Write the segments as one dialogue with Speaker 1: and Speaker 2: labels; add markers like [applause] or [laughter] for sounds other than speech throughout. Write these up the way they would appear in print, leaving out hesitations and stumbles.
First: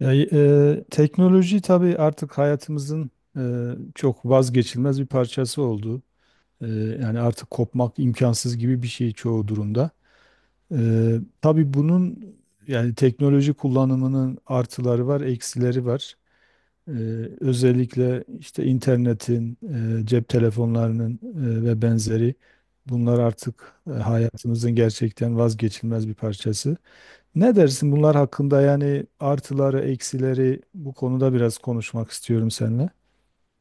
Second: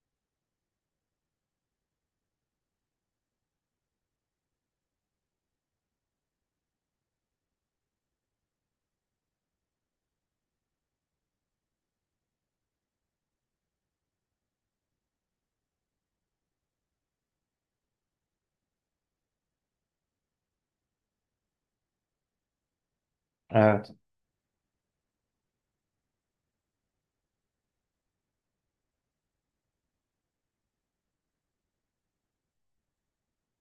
Speaker 1: Teknoloji tabii artık hayatımızın e, çok vazgeçilmez bir parçası oldu. E, Yani artık kopmak imkansız gibi bir şey çoğu durumda. E, tabii bunun yani teknoloji kullanımının artıları var, eksileri var. E, Özellikle işte internetin, cep telefonlarının ve benzeri, bunlar artık
Speaker 2: Evet,
Speaker 1: hayatımızın gerçekten vazgeçilmez bir parçası. Ne dersin bunlar hakkında? Yani artıları, eksileri, bu konuda biraz konuşmak istiyorum seninle.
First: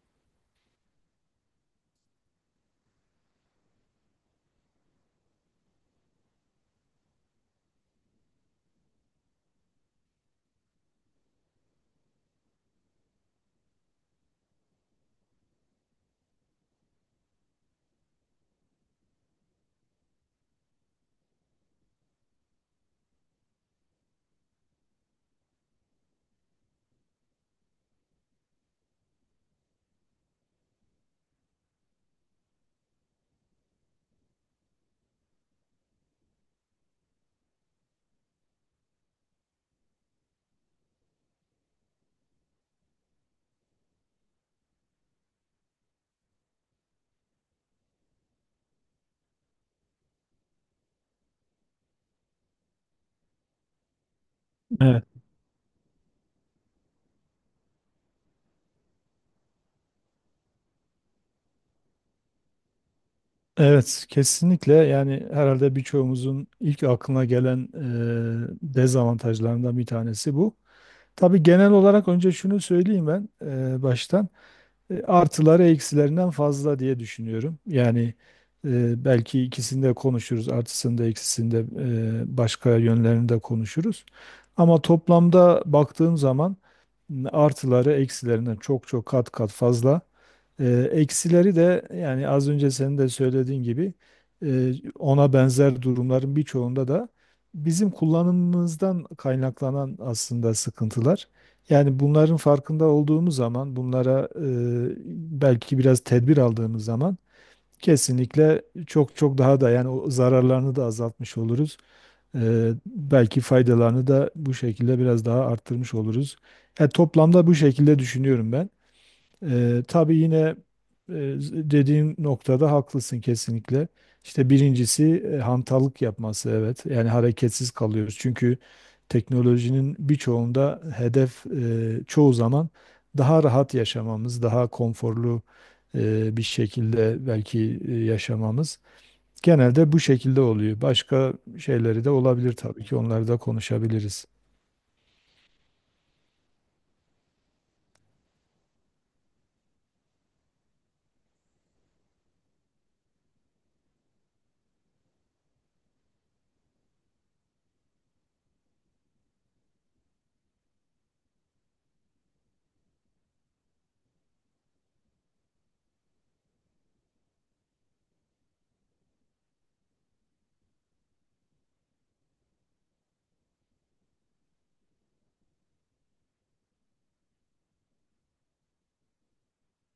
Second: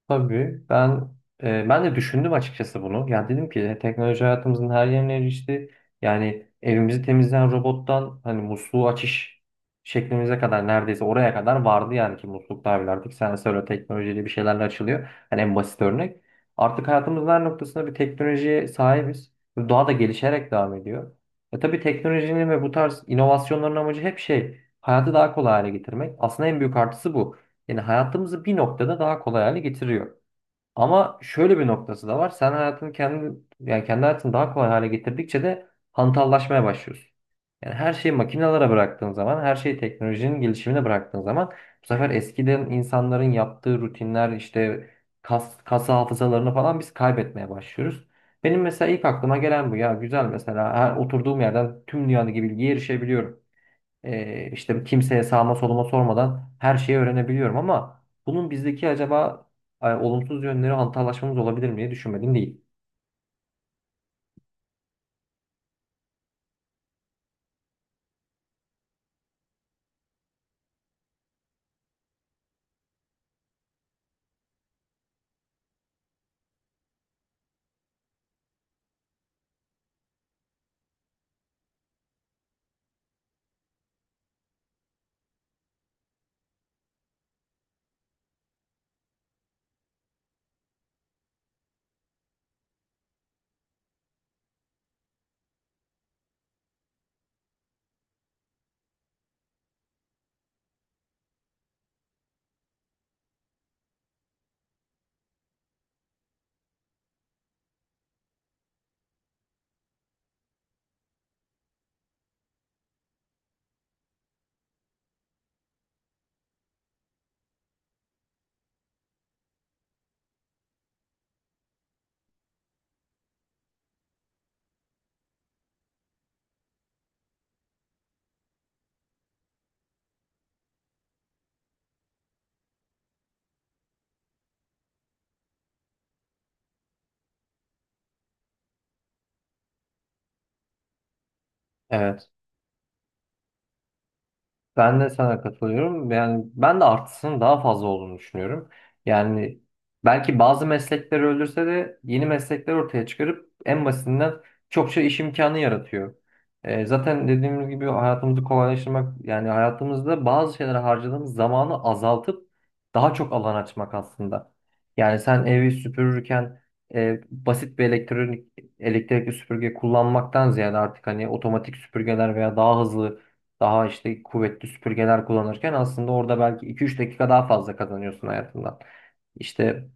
Speaker 2: tabii. Ben de düşündüm açıkçası bunu. Yani dedim ki teknoloji hayatımızın her yerine erişti. Yani evimizi temizleyen robottan hani musluğu açış şeklimize kadar neredeyse oraya kadar vardı yani ki musluklar bile artık sensörle teknolojiyle bir şeylerle açılıyor. Hani en basit örnek. Artık hayatımızın her noktasında bir teknolojiye sahibiz. Ve daha da gelişerek devam ediyor. Tabii teknolojinin ve bu tarz inovasyonların amacı hep şey hayatı daha kolay hale getirmek. Aslında en büyük artısı bu. Yani hayatımızı bir noktada daha kolay hale getiriyor. Ama şöyle bir noktası da var. Sen hayatını yani kendi hayatını daha kolay hale getirdikçe de hantallaşmaya başlıyorsun. Yani her şeyi makinelere bıraktığın zaman, her şeyi teknolojinin gelişimine bıraktığın zaman bu sefer eskiden insanların yaptığı rutinler işte kas hafızalarını falan biz kaybetmeye başlıyoruz. Benim mesela ilk aklıma gelen bu ya, güzel mesela her oturduğum yerden tüm dünyadaki bilgiye erişebiliyorum, işte
Speaker 1: Evet.
Speaker 2: kimseye sağma soluma sormadan her şeyi öğrenebiliyorum ama bunun bizdeki acaba olumsuz yönleri hantallaşmamız olabilir mi diye düşünmedim değil.
Speaker 1: Evet, kesinlikle yani herhalde birçoğumuzun ilk aklına gelen dezavantajlarından bir tanesi bu. Tabii genel olarak önce şunu söyleyeyim ben, baştan. Artıları eksilerinden fazla diye düşünüyorum. Yani belki ikisini de konuşuruz, artısını da eksisini de, başka yönlerini de konuşuruz. Ama toplamda baktığım zaman, artıları eksilerinden çok çok kat kat fazla. E, Eksileri de yani az önce senin de söylediğin gibi, e, ona benzer durumların birçoğunda da bizim kullanımımızdan kaynaklanan aslında sıkıntılar. Yani bunların farkında olduğumuz zaman, bunlara belki biraz tedbir aldığımız zaman kesinlikle çok çok daha da yani o zararlarını da azaltmış oluruz. Belki faydalarını da bu şekilde biraz daha arttırmış oluruz. Toplamda bu şekilde düşünüyorum ben. Tabii yine e, dediğin noktada haklısın kesinlikle. İşte birincisi hantallık yapması, evet. Yani hareketsiz kalıyoruz. Çünkü teknolojinin birçoğunda hedef, çoğu zaman daha rahat yaşamamız, daha konforlu bir şekilde belki yaşamamız. Genelde bu şekilde oluyor. Başka şeyleri de olabilir tabii ki. Onları da konuşabiliriz.
Speaker 2: Ben de sana katılıyorum. Yani ben de artısının daha fazla olduğunu düşünüyorum. Yani belki bazı meslekleri öldürse de yeni meslekler ortaya çıkarıp en basitinden çokça iş imkanı yaratıyor. Zaten dediğimiz gibi hayatımızı kolaylaştırmak, yani hayatımızda bazı şeylere harcadığımız zamanı azaltıp daha çok alan açmak aslında. Yani sen evi süpürürken basit bir elektrikli süpürge kullanmaktan ziyade artık hani otomatik süpürgeler veya daha hızlı, daha işte kuvvetli süpürgeler kullanırken aslında orada belki 2-3 dakika daha fazla kazanıyorsun hayatından. İşte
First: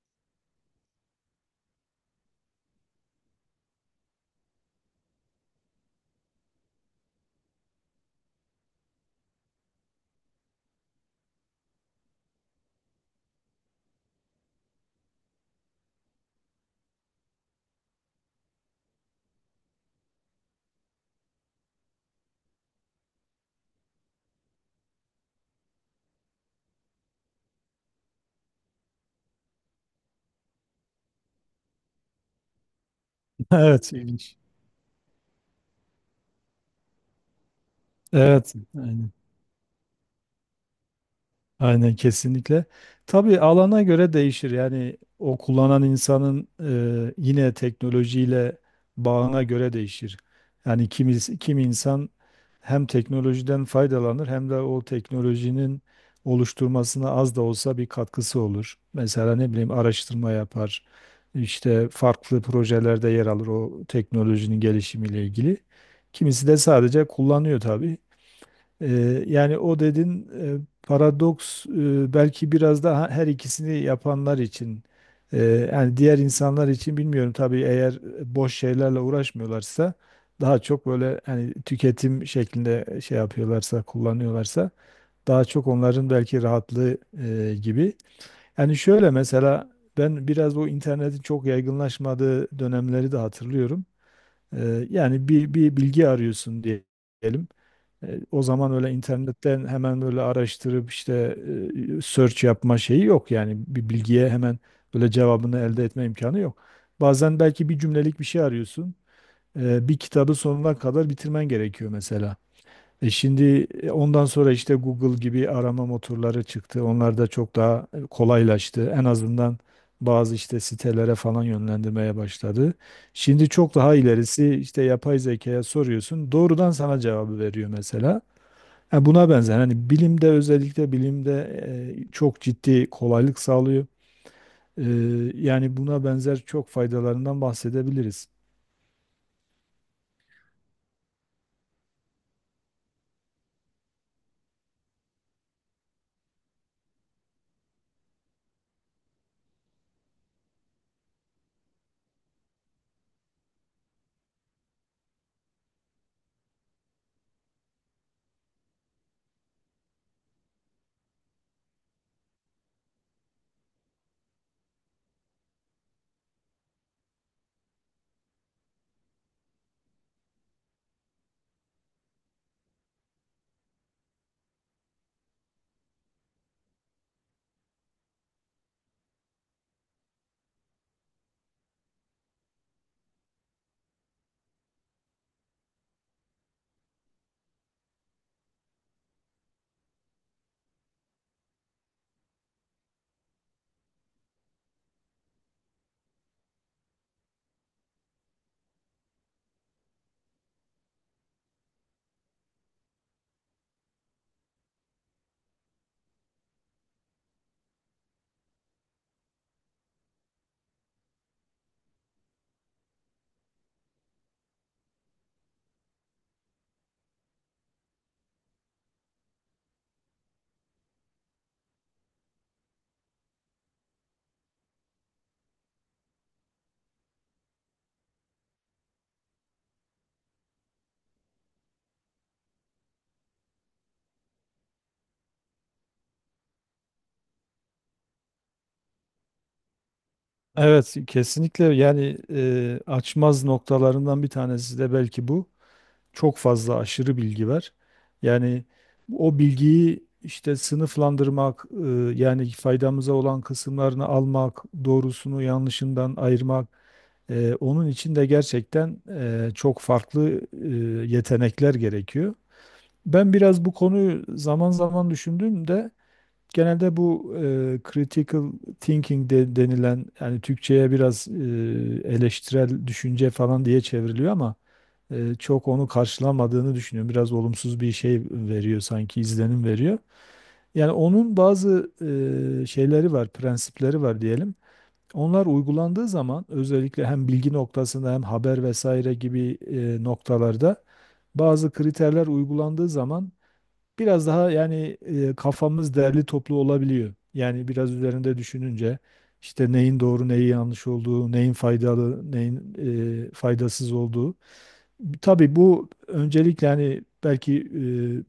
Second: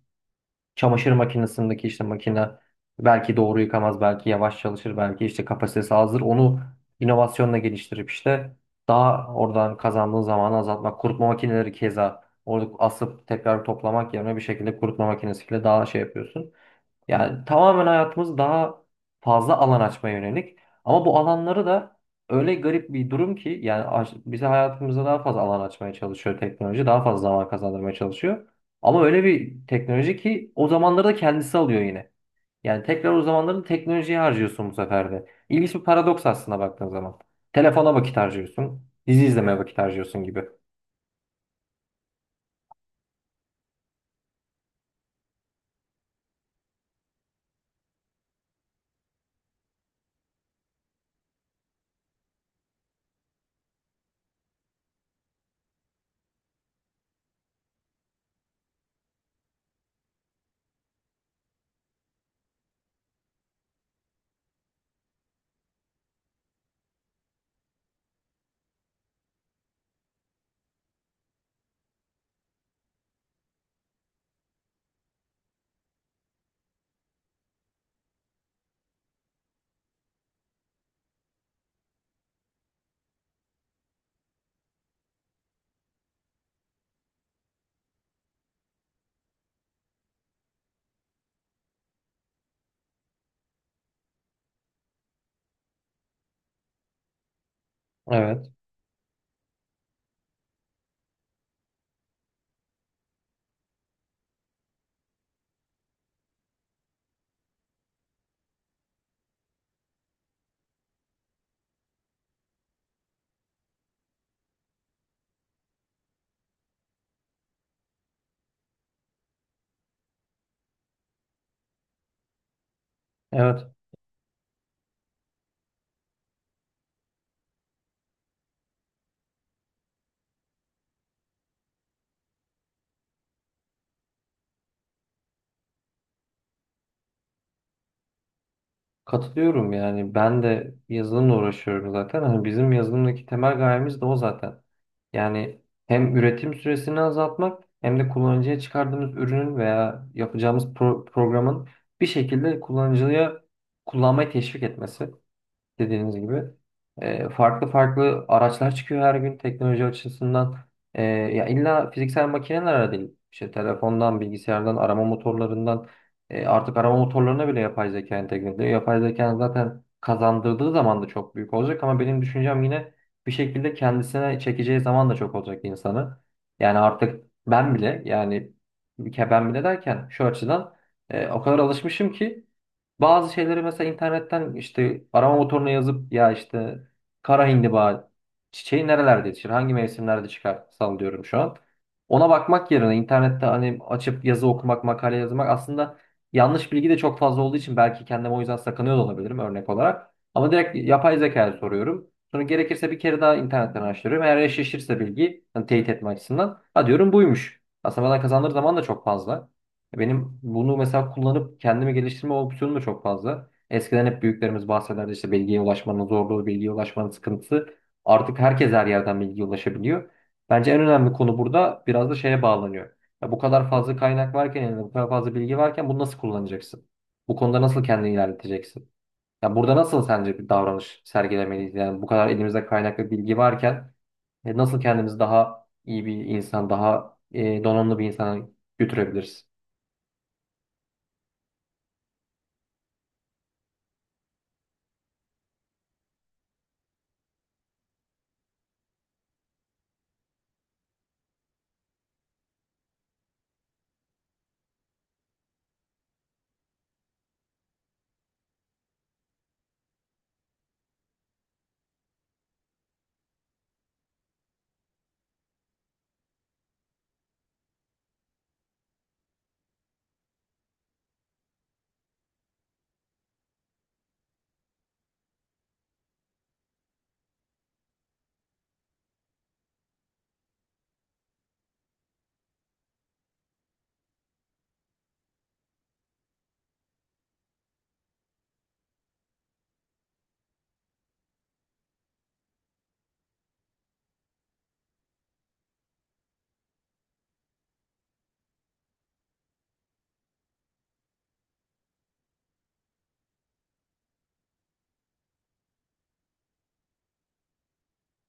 Speaker 2: çamaşır makinesindeki işte makine belki doğru yıkamaz, belki yavaş çalışır, belki işte kapasitesi azdır. Onu inovasyonla geliştirip işte daha oradan kazandığın zamanı azaltmak. Kurutma makineleri keza, orada asıp tekrar toplamak yerine bir şekilde kurutma makinesiyle daha şey yapıyorsun. Yani tamamen hayatımız daha fazla alan açmaya yönelik. Ama bu alanları da öyle garip bir durum ki yani bize hayatımıza daha fazla alan açmaya çalışıyor teknoloji. Daha fazla zaman kazandırmaya çalışıyor. Ama öyle bir teknoloji ki o zamanları da kendisi alıyor yine. Yani tekrar o
Speaker 1: [laughs]
Speaker 2: zamanları
Speaker 1: Evet,
Speaker 2: teknolojiye
Speaker 1: ilginç.
Speaker 2: harcıyorsun bu sefer de. İlginç bir paradoks aslında baktığın zaman. Telefona vakit
Speaker 1: Evet,
Speaker 2: harcıyorsun.
Speaker 1: aynen.
Speaker 2: Dizi izlemeye vakit harcıyorsun gibi.
Speaker 1: Aynen, kesinlikle. Tabii alana göre değişir. Yani o kullanan insanın yine teknolojiyle bağına göre değişir. Yani kimi insan hem teknolojiden faydalanır hem de o teknolojinin oluşturmasına az da olsa bir katkısı olur. Mesela ne bileyim, araştırma yapar, İşte farklı projelerde yer alır o teknolojinin gelişimiyle ilgili. Kimisi de sadece kullanıyor tabii. Yani o dedin, e, paradoks, belki biraz daha her ikisini yapanlar için, e, yani diğer insanlar için bilmiyorum tabii, eğer boş şeylerle uğraşmıyorlarsa, daha çok böyle hani tüketim şeklinde şey yapıyorlarsa, kullanıyorlarsa, daha çok onların belki rahatlığı gibi. Yani şöyle mesela ben biraz bu internetin çok yaygınlaşmadığı dönemleri de hatırlıyorum. Yani bir bilgi arıyorsun diyelim. O
Speaker 2: Evet.
Speaker 1: zaman öyle internetten hemen böyle araştırıp işte search yapma şeyi yok. Yani bir bilgiye hemen böyle cevabını elde etme imkanı yok. Bazen belki bir cümlelik bir şey arıyorsun. Bir kitabı sonuna kadar bitirmen gerekiyor mesela. Şimdi ondan sonra işte Google gibi arama motorları çıktı. Onlar da çok daha kolaylaştı. En azından bazı işte sitelere falan yönlendirmeye başladı. Şimdi
Speaker 2: Evet.
Speaker 1: çok daha ilerisi, işte yapay zekaya soruyorsun. Doğrudan sana cevabı veriyor mesela. Ha, buna benzer hani bilimde, özellikle bilimde çok ciddi kolaylık sağlıyor. E, Yani buna benzer çok faydalarından bahsedebiliriz.
Speaker 2: Katılıyorum, yani ben de yazılımla uğraşıyorum zaten. Hani bizim yazılımdaki temel gayemiz de o zaten. Yani hem üretim süresini azaltmak hem de kullanıcıya çıkardığımız ürünün veya yapacağımız programın bir şekilde kullanıcıya kullanmayı teşvik etmesi, dediğiniz gibi. Farklı farklı araçlar çıkıyor her gün teknoloji açısından. Ya illa fiziksel makineler değil. İşte telefondan, bilgisayardan, arama motorlarından, artık arama motorlarına bile yapay zeka entegre ediyor. Yapay zeka zaten kazandırdığı zaman da çok büyük olacak ama benim düşüncem yine bir şekilde kendisine çekeceği zaman da çok olacak insanı. Yani artık ben bile, yani ben bile derken şu açıdan o kadar alışmışım ki bazı şeyleri mesela internetten işte arama motoruna yazıp, ya işte kara hindiba çiçeği nerelerde yetişir, hangi mevsimlerde çıkar, sallıyorum şu an. Ona bakmak yerine internette hani açıp yazı okumak, makale yazmak aslında yanlış bilgi de çok fazla olduğu için belki kendim o yüzden sakınıyor da olabilirim örnek olarak. Ama direkt yapay zekaya soruyorum. Sonra gerekirse bir kere daha internetten araştırıyorum. Eğer eşleşirse bilgi, hani teyit etme açısından, ha diyorum buymuş. Aslında bana kazandığı zaman da çok fazla. Benim bunu mesela kullanıp kendimi geliştirme opsiyonum da çok fazla. Eskiden hep büyüklerimiz bahsederdi işte bilgiye ulaşmanın zorluğu, bilgiye ulaşmanın sıkıntısı. Artık herkes her yerden bilgiye ulaşabiliyor. Bence en önemli konu burada biraz da şeye bağlanıyor. Ya bu kadar fazla kaynak varken, yani bu kadar fazla bilgi varken bunu nasıl kullanacaksın? Bu konuda nasıl kendini ilerleteceksin? Ya burada nasıl sence bir davranış sergilemeliyiz? Yani bu kadar elimizde kaynak ve bilgi varken nasıl kendimizi daha iyi bir insan, daha donanımlı bir insana götürebiliriz?
Speaker 1: Evet kesinlikle, yani açmaz noktalarından bir tanesi de belki bu. Çok fazla aşırı bilgi var. Yani o bilgiyi işte sınıflandırmak, yani faydamıza olan kısımlarını almak, doğrusunu yanlışından ayırmak, onun için de gerçekten çok farklı yetenekler gerekiyor. Ben biraz bu konuyu zaman zaman düşündüğümde, genelde bu critical thinking de denilen, yani Türkçe'ye biraz eleştirel düşünce falan diye çevriliyor ama çok onu karşılamadığını düşünüyorum. Biraz olumsuz bir şey veriyor sanki, izlenim veriyor. Yani onun bazı şeyleri var, prensipleri var diyelim. Onlar uygulandığı zaman, özellikle hem bilgi noktasında hem haber vesaire gibi noktalarda, bazı kriterler uygulandığı zaman biraz daha yani kafamız derli toplu olabiliyor. Yani biraz üzerinde düşününce işte neyin doğru, neyin yanlış olduğu, neyin faydalı, neyin faydasız olduğu. Tabii bu öncelikle hani belki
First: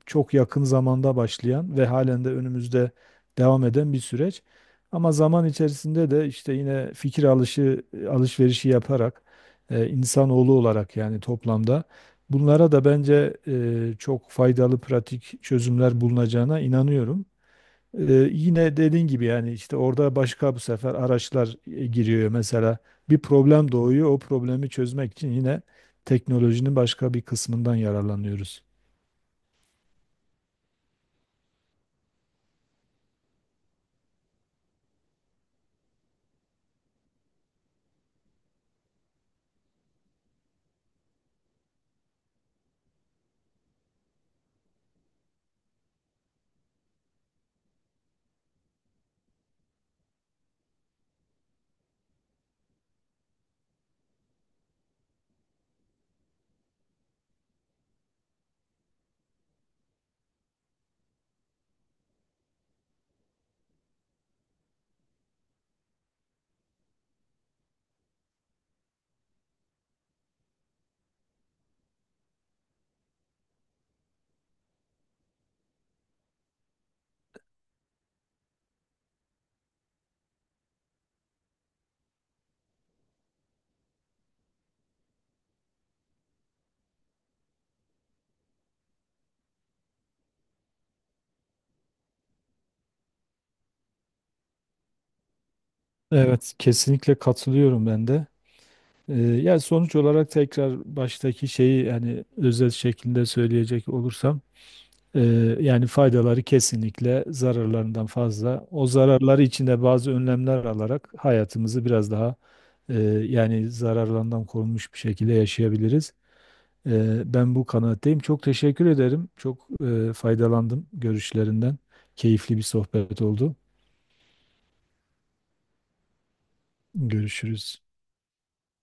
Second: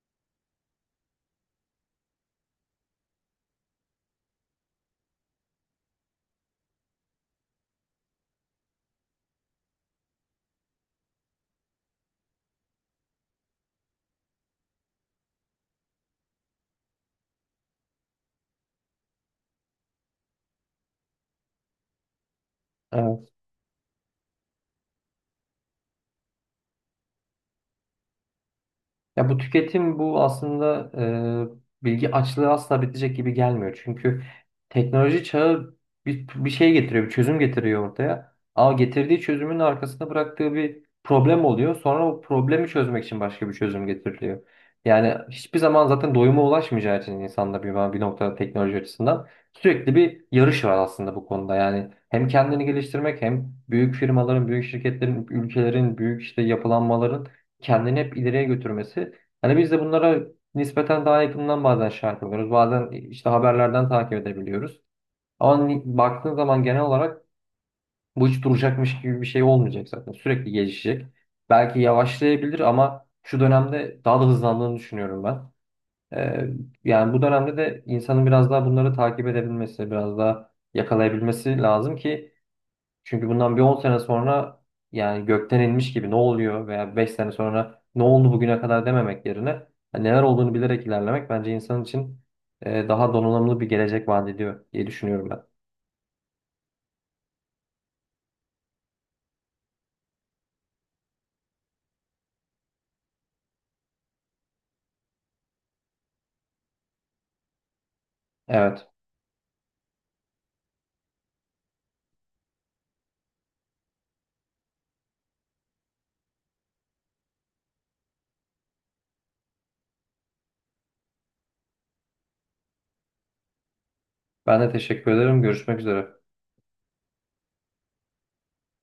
Speaker 1: çok yakın zamanda başlayan ve halen de önümüzde devam eden bir süreç. Ama zaman içerisinde de işte yine fikir alışı, alışverişi yaparak, insanoğlu olarak yani toplamda bunlara da bence çok faydalı pratik çözümler bulunacağına inanıyorum. Yine dediğin gibi yani işte orada başka bu sefer araçlar giriyor mesela, bir problem doğuyor, o problemi çözmek için yine teknolojinin başka bir kısmından yararlanıyoruz.
Speaker 2: Ya bu tüketim, bu aslında bilgi açlığı asla bitecek gibi gelmiyor. Çünkü teknoloji çağı bir şey getiriyor, bir çözüm getiriyor ortaya. Ama getirdiği çözümün arkasında bıraktığı bir problem oluyor. Sonra o problemi çözmek için başka bir çözüm getiriliyor. Yani hiçbir zaman zaten doyuma ulaşmayacağı için insanlar bir noktada teknoloji açısından sürekli bir yarış var aslında bu konuda. Yani hem kendini geliştirmek hem büyük firmaların, büyük şirketlerin, ülkelerin, büyük işte yapılanmaların kendini hep ileriye götürmesi. Hani biz de bunlara nispeten daha yakından bazen şahit oluyoruz. Bazen işte haberlerden takip edebiliyoruz. Ama baktığın zaman genel olarak bu hiç duracakmış gibi bir şey olmayacak zaten. Sürekli gelişecek. Belki yavaşlayabilir ama şu dönemde daha da hızlandığını düşünüyorum ben. Ee, Yani bu dönemde de insanın biraz daha bunları takip edebilmesi, biraz daha yakalayabilmesi lazım ki çünkü bundan bir 10 sene sonra yani gökten inmiş gibi ne oluyor veya 5 sene sonra ne oldu bugüne kadar dememek yerine hani neler olduğunu bilerek ilerlemek bence insan için daha donanımlı bir gelecek vaat ediyor diye düşünüyorum ben.
Speaker 1: Evet kesinlikle katılıyorum ben de. Yani sonuç olarak tekrar baştaki şeyi yani özet şeklinde söyleyecek olursam, Ee, yani faydaları kesinlikle zararlarından fazla.
Speaker 2: Evet.
Speaker 1: O zararları içinde bazı önlemler alarak hayatımızı biraz daha yani zararlarından korunmuş bir şekilde yaşayabiliriz. Ben bu kanaatteyim. Çok teşekkür ederim. Çok faydalandım görüşlerinden. Keyifli bir sohbet oldu.
Speaker 2: Ben de teşekkür ederim. Görüşmek üzere.
Speaker 1: Görüşürüz.